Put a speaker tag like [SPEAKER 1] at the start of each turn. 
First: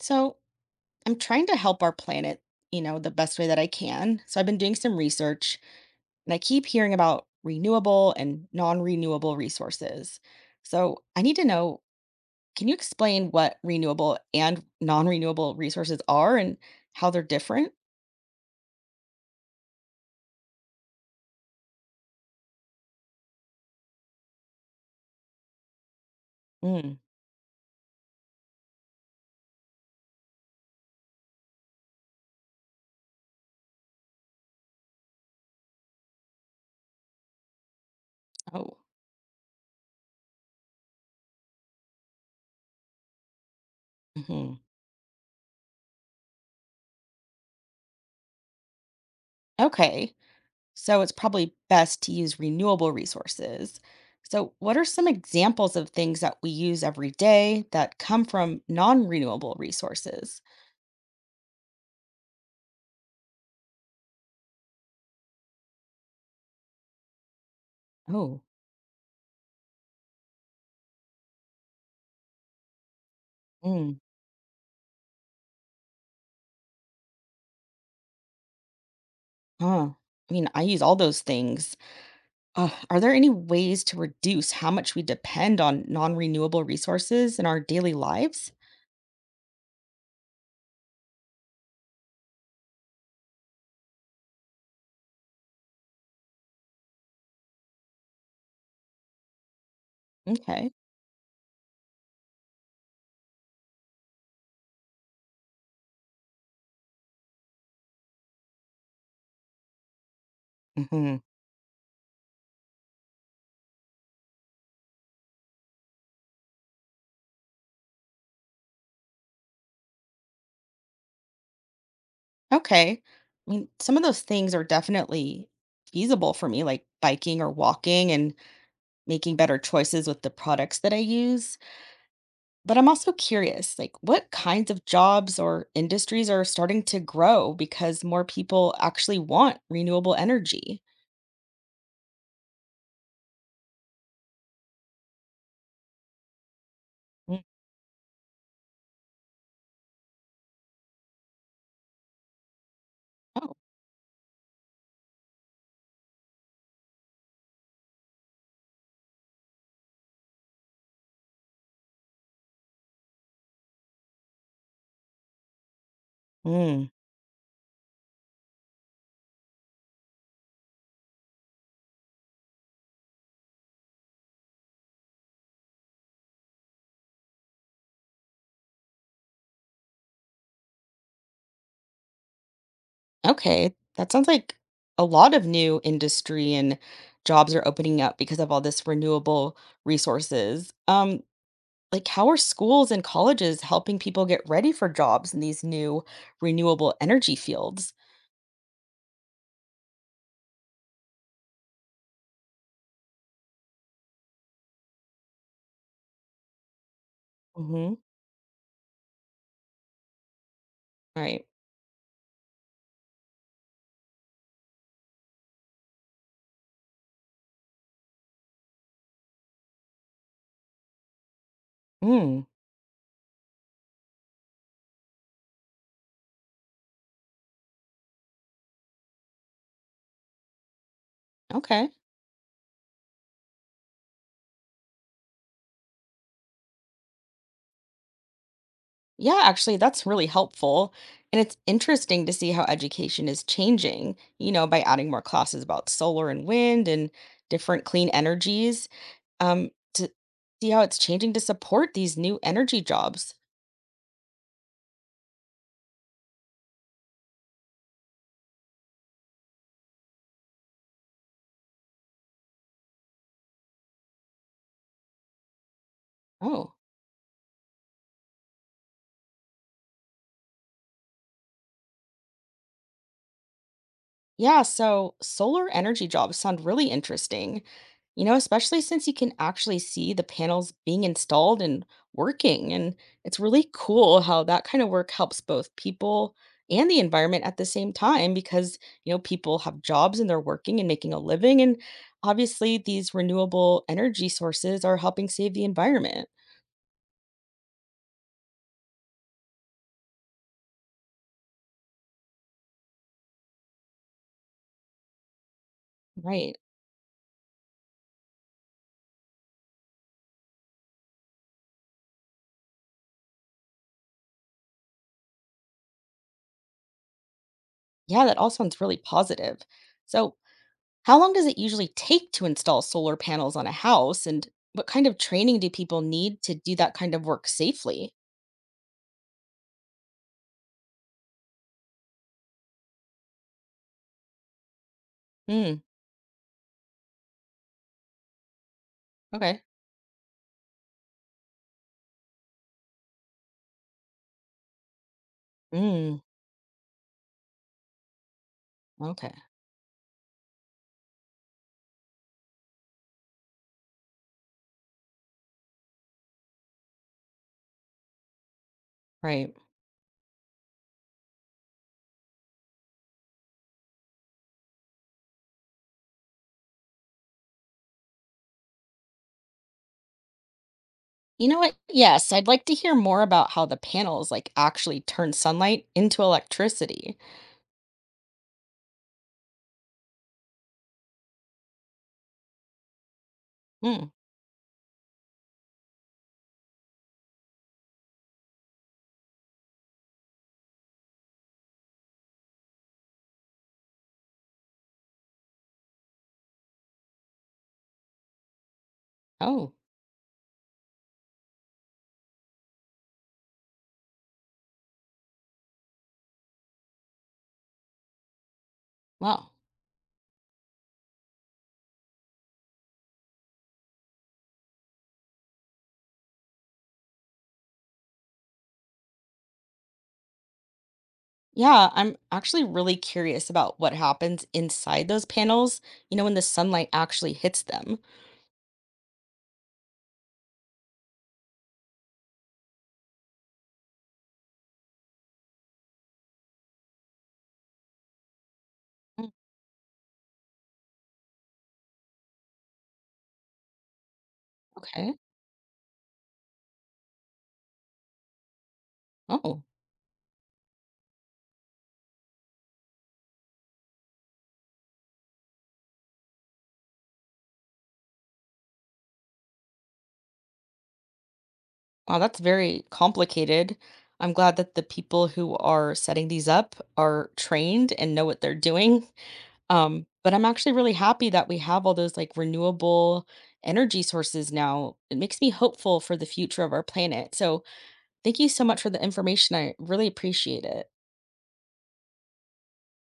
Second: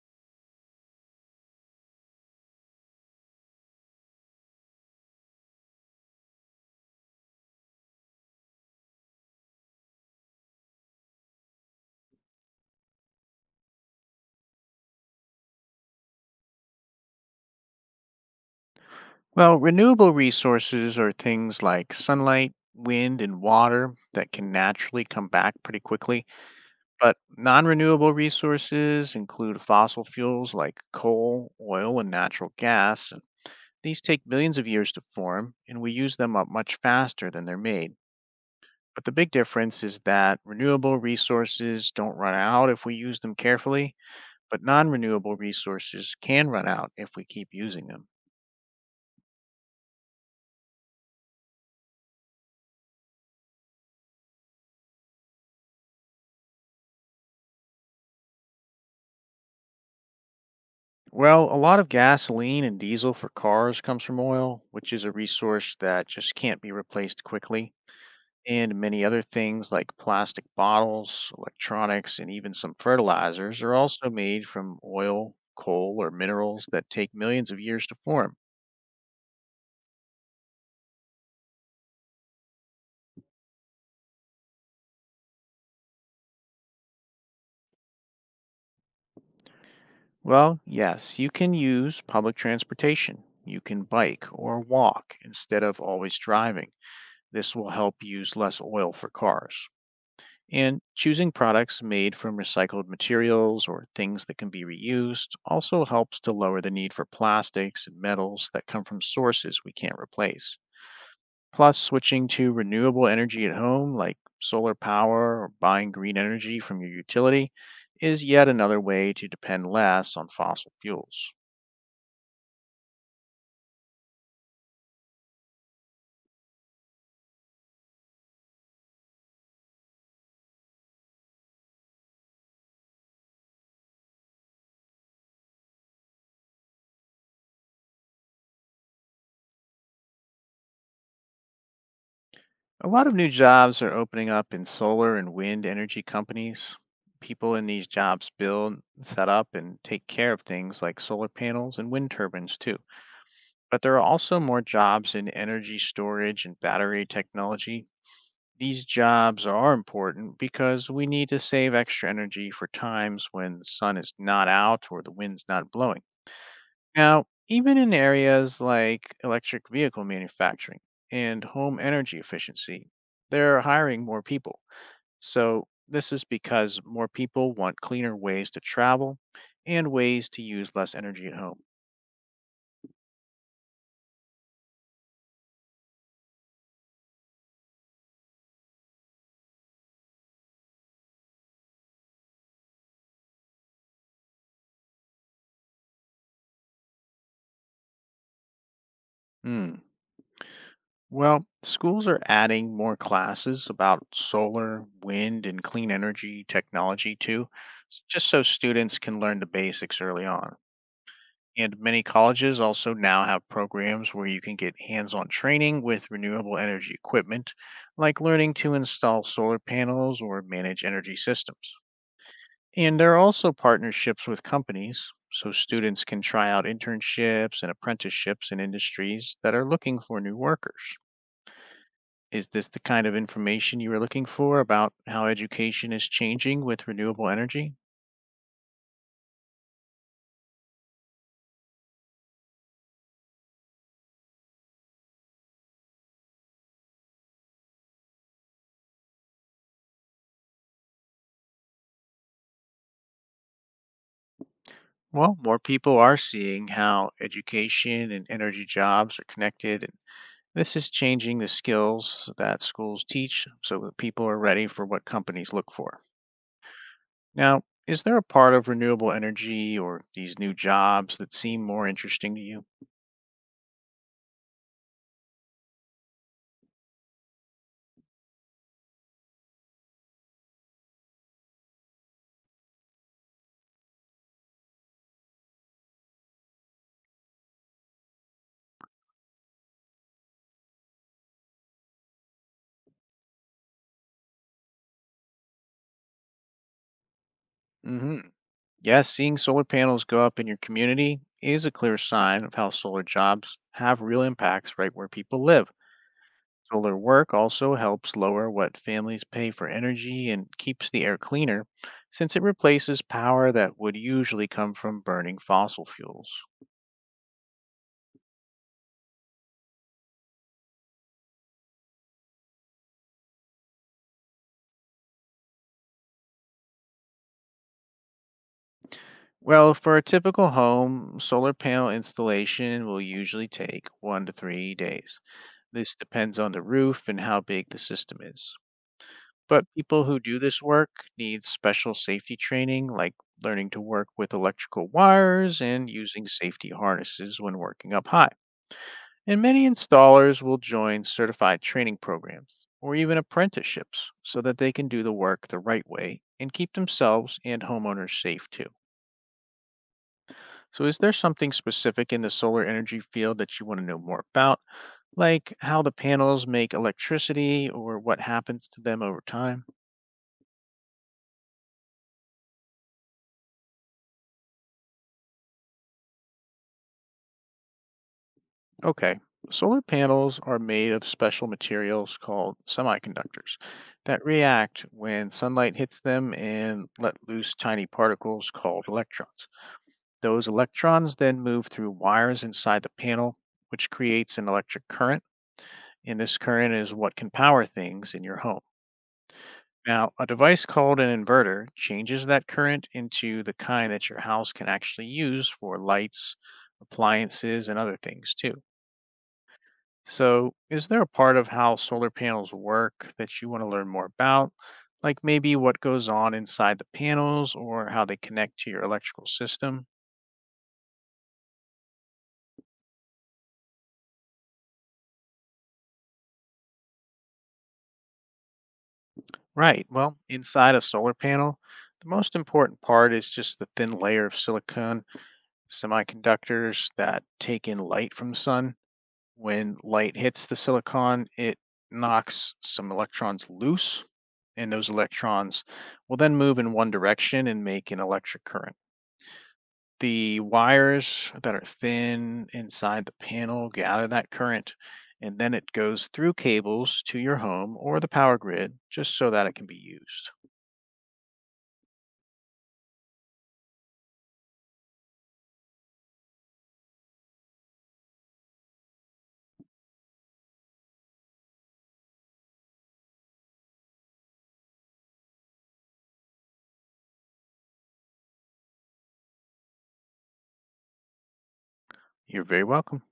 [SPEAKER 1] So I'm trying to help our planet, you know, the best way that I can. So I've been doing some research and I keep hearing about renewable and non renewable resources. So I need to know, can you explain what renewable and non renewable resources are and how they're different?
[SPEAKER 2] Well, renewable resources are things like sunlight, wind, and water that can naturally come back pretty quickly.
[SPEAKER 1] Mm.
[SPEAKER 2] But non renewable resources include fossil fuels like coal, oil, and natural gas. And these take millions of years to form, and we use them up much faster than they're made.
[SPEAKER 1] Oh,
[SPEAKER 2] But the big difference is that renewable resources don't run out if we use them carefully,
[SPEAKER 1] hmm.
[SPEAKER 2] but non renewable resources can run out if we keep using them.
[SPEAKER 1] Okay. So it's probably best to use renewable resources. So, what are some examples of things that we use every day that come from non renewable resources?
[SPEAKER 2] Well, a lot of gasoline and diesel for cars comes from oil, which is a resource that just can't be replaced quickly.
[SPEAKER 1] Oh,
[SPEAKER 2] And many other things like plastic bottles, electronics, and even some fertilizers are
[SPEAKER 1] mm,
[SPEAKER 2] also made from oil, coal, or minerals that take millions of years to form.
[SPEAKER 1] huh. I mean, I use all those things. Ugh, are there any ways to reduce how much we depend on non renewable resources in our daily lives?
[SPEAKER 2] Well, yes, you can use public transportation. You can bike or walk instead of always driving. This will help use less oil for cars.
[SPEAKER 1] Okay.
[SPEAKER 2] And choosing products made from recycled materials or things that can be reused also helps to lower the need for plastics and metals that come from sources we can't replace.
[SPEAKER 1] Hmm.
[SPEAKER 2] Plus, switching to renewable energy at home, like solar power or buying green energy from your utility, is yet another way to depend less on fossil fuels.
[SPEAKER 1] Okay. I mean, some of those things are definitely feasible for me, like biking or walking and making better choices with the products that I use. But I'm also curious, like what kinds of jobs or industries are starting to grow because more people actually want renewable energy?
[SPEAKER 2] A lot of new jobs are opening up in solar and wind energy companies.
[SPEAKER 1] Mm.
[SPEAKER 2] People in these jobs build, set up, and take care of things like solar panels and wind turbines, too.
[SPEAKER 1] Oh,
[SPEAKER 2] But there are also more jobs in energy storage and battery technology. These jobs are important because we need to save extra energy for times when the sun is not out or the wind's not blowing.
[SPEAKER 1] mm,
[SPEAKER 2] Now, even in areas like electric vehicle manufacturing and home energy efficiency, they're hiring more people. So, this is because more people want cleaner ways to travel and ways to use less energy at home.
[SPEAKER 1] okay. That sounds like a lot of new industry and jobs are opening up because of all this renewable resources. Like how are schools and colleges helping people get ready for jobs in these new renewable energy fields?
[SPEAKER 2] Hmm. Well, schools are adding more classes about solar, wind, and clean energy technology too,
[SPEAKER 1] Mhm.
[SPEAKER 2] just so students can learn the basics early on.
[SPEAKER 1] Right.
[SPEAKER 2] And many colleges also now have programs where you can get hands on training with renewable energy equipment, like learning to install solar panels or manage energy systems.
[SPEAKER 1] Mm,
[SPEAKER 2] And there are also partnerships with companies, so students can try out internships and apprenticeships in industries that are looking for new workers.
[SPEAKER 1] okay.
[SPEAKER 2] Is this the kind of information you were looking for about how education is changing with renewable energy?
[SPEAKER 1] Yeah, actually, that's really helpful. And it's interesting to see how education is changing, you know, by adding more classes about solar and wind and different clean energies to see how it's changing to support these new energy jobs.
[SPEAKER 2] Well, more people are seeing how education and energy jobs are connected. And this is changing the skills that schools teach so that people are ready for what companies look for.
[SPEAKER 1] Oh.
[SPEAKER 2] Now, is there a part of renewable energy or these new jobs that seem more interesting to you?
[SPEAKER 1] Yeah, so solar energy jobs sound really interesting, you know, especially since you can actually see the panels being installed and working. And it's really cool how that kind of work helps both people and the environment at the same time because, you know, people have jobs and they're working and making a living. And obviously, these renewable energy sources are helping save the environment.
[SPEAKER 2] hmm Yes, seeing solar panels go up in your community is a clear sign of how solar jobs have real impacts right where people live.
[SPEAKER 1] Right.
[SPEAKER 2] Solar work also helps lower what families pay for energy and keeps the air cleaner, since it replaces power that would usually come from burning fossil fuels.
[SPEAKER 1] Yeah, that all sounds really positive. So, how long does it usually take to install solar panels on a house? And what kind of training do people need to do that kind of work safely?
[SPEAKER 2] Well, for a typical home, solar panel installation will usually take 1 to 3 days.
[SPEAKER 1] Mm,
[SPEAKER 2] This depends on the roof and how big the system is.
[SPEAKER 1] okay.
[SPEAKER 2] But people who do this work need special safety training, like learning to work with electrical wires and
[SPEAKER 1] Mm,
[SPEAKER 2] using safety harnesses when working up high.
[SPEAKER 1] okay.
[SPEAKER 2] And many installers will join certified training programs or even apprenticeships so that they can do the work the right way and keep themselves and homeowners safe too.
[SPEAKER 1] Right.
[SPEAKER 2] So, is there something specific in the solar energy field that you want to know more about, like how the panels make electricity or what happens to them over time?
[SPEAKER 1] You know what? Yes, I'd like to hear more about how the panels like actually turn sunlight into electricity.
[SPEAKER 2] Okay, solar panels are made of special materials called semiconductors
[SPEAKER 1] Mm,
[SPEAKER 2] that react when sunlight hits them and let loose tiny particles called electrons. Those electrons then move through wires inside the panel, which creates an electric current, and this current is what can power things in your home.
[SPEAKER 1] oh,
[SPEAKER 2] Now, a device called an inverter changes that current into the kind that your house can actually use for lights, appliances, and other things too.
[SPEAKER 1] wow.
[SPEAKER 2] So, is there a part of how solar panels work that you want to learn more about? Like maybe what goes on inside the panels or how they connect to your electrical system?
[SPEAKER 1] Yeah, I'm actually really curious about what happens inside those panels, you know, when the sunlight actually hits them.
[SPEAKER 2] Right. Well, inside a solar panel, the most important part is just the thin layer of silicon semiconductors that take in light from the sun.
[SPEAKER 1] Mm,
[SPEAKER 2] When light hits the silicon, it knocks some electrons loose, and those
[SPEAKER 1] okay.
[SPEAKER 2] electrons will then move in one direction and make an electric current.
[SPEAKER 1] Oh.
[SPEAKER 2] The wires that are thin inside the panel gather that current, and then it goes through cables to your home or the power grid just so that it can be used.
[SPEAKER 1] Wow, that's very complicated. I'm glad that the people who are setting these up are trained and know what they're doing. But I'm actually really happy that we have all those like renewable energy sources now. It makes me hopeful for the future of our planet. So thank you so much for the information. I really appreciate it.
[SPEAKER 2] You're very welcome.